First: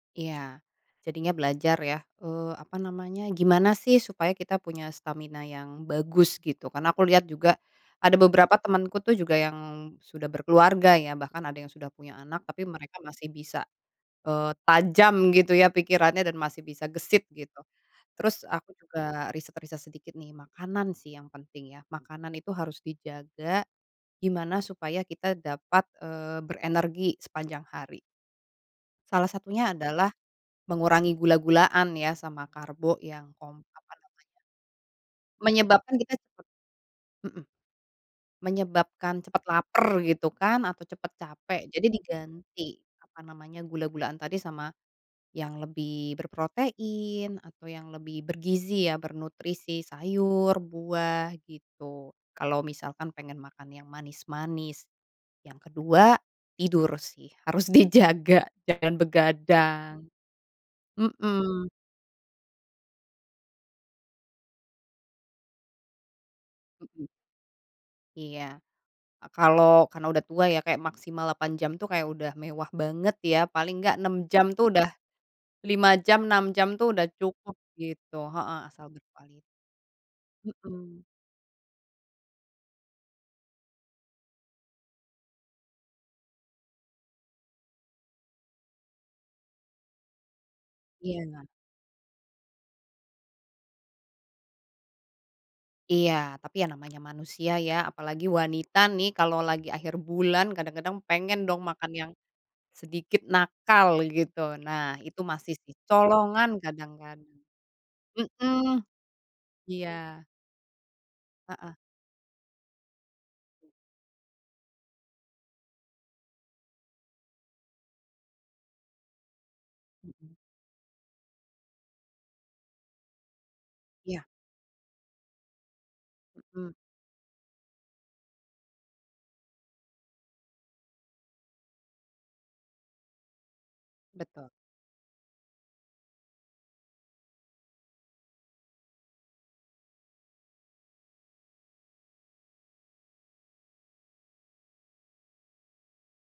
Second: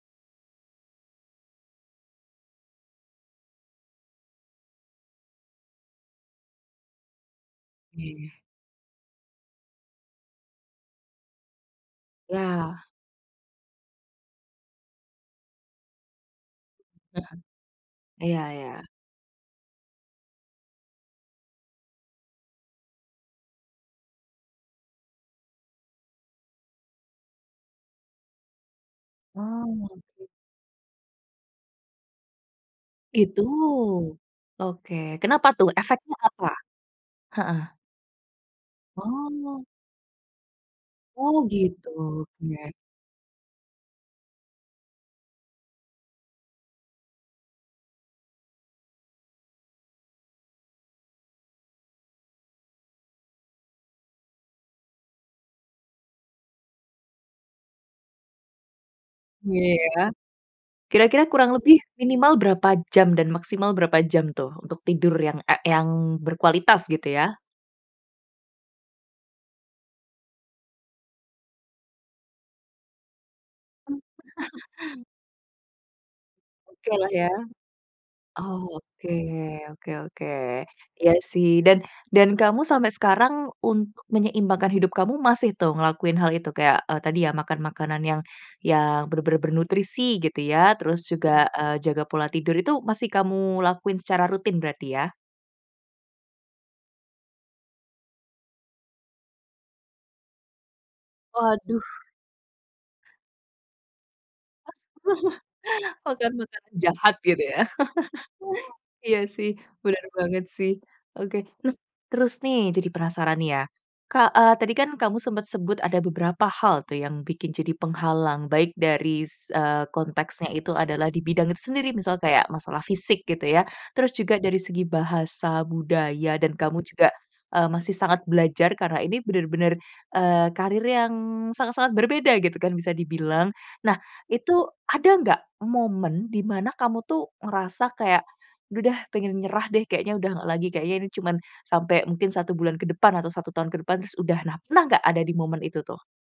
Ya. Jadinya belajar ya, eee, apa namanya, gimana sih supaya kita punya stamina yang bagus, gitu. Karena aku lihat juga, ada Iya. beberapa temanku tuh juga yang, sudah berkeluarga ya, bahkan ada yang sudah punya anak, tapi Lah. mereka masih bisa, eee, tajam gitu ya pikirannya, dan masih bisa gesit Hmm, gitu. iya Terus aku iya. juga riset-riset sedikit nih, makanan sih yang penting ya, makanan itu harus dijaga, gimana supaya kita dapat, eee, berenergi sepanjang hari. Salah Wah. satunya adalah, [unintelligible] mengurangi gula-gulaan ya, sama karbo yang Itu. kom apa namanya Oke, kenapa tuh? menyebabkan Efeknya kita cepat apa? hmm, Heeh. menyebabkan cepat Oh. laper gitu kan, atau cepat Oh, capek. Jadi gitu, diganti, iya. apa namanya, gula-gulaan tadi sama, yang lebih berprotein, atau yang lebih bergizi ya, bernutrisi, sayur, buah, gitu, kalau misalkan pengen makan yang manis-manis. Yang kedua, tidur sih, harus dijaga, jangan begadang. Iya. Kira-kira kurang Hmm. lebih minimal berapa jam dan maksimal berapa jam tuh, untuk tidur yang, e yang berkualitas, Hmm. gitu ya? Iya. Kalau karena udah tua ya, kayak maksimal 8 jam tuh kayak udah mewah banget ya, paling enggak 6 jam tuh udah [unintelligible] lima jam, 6 jam tuh Oke udah lah ya. cukup, gitu heeh, asal Oke, berkuali oke oke. Hmm. Iya sih dan dan kamu sampai sekarang, untuk menyeimbangkan hidup kamu masih tuh, ngelakuin hal itu kayak, e tadi ya makan makanan yang yang, benar-benar bernutrisi gitu ya, terus Iya na juga, eee, jaga pola tidur itu masih kamu lakuin secara rutin berarti ya? Iya, tapi ya namanya manusia ya, apalagi wanita nih, kalau lagi akhir bulan kadang-kadang pengen dong Waduh. makan yang, sedikit nakal, gitu. Nah, itu masih sih, Makan kecolongan makanan jahat kadang-kadang. gitu ya, Mmm, iya sih, benar iya. banget sih. Oke, Heeh. nah, terus nih jadi penasaran nih ya, Kak, e tadi kan kamu sempet sebut ada beberapa hal tuh yang bikin jadi penghalang, baik dari s eee, Hmm. konteksnya itu adalah di bidang itu sendiri, misal kayak masalah fisik gitu ya. Terus Iya. juga dari segi bahasa, budaya, dan Mhm. kamu juga, eee, masih sangat belajar, karena ini benar-benar, eee, karir yang sangat sangat berbeda gitu kan, bisa dibilang. Nah, Betul. itu ada enggak, momen di mana kamu tuh, ngerasa kayak, "Udah deh, pengen nyerah deh, kayaknya udah nggak lagi. Kayaknya ini cuman sampai, mungkin 1 bulan ke depan, atau 1 tahun ke depan, terus udah." Nah, pernah enggak ada di momen itu tuh?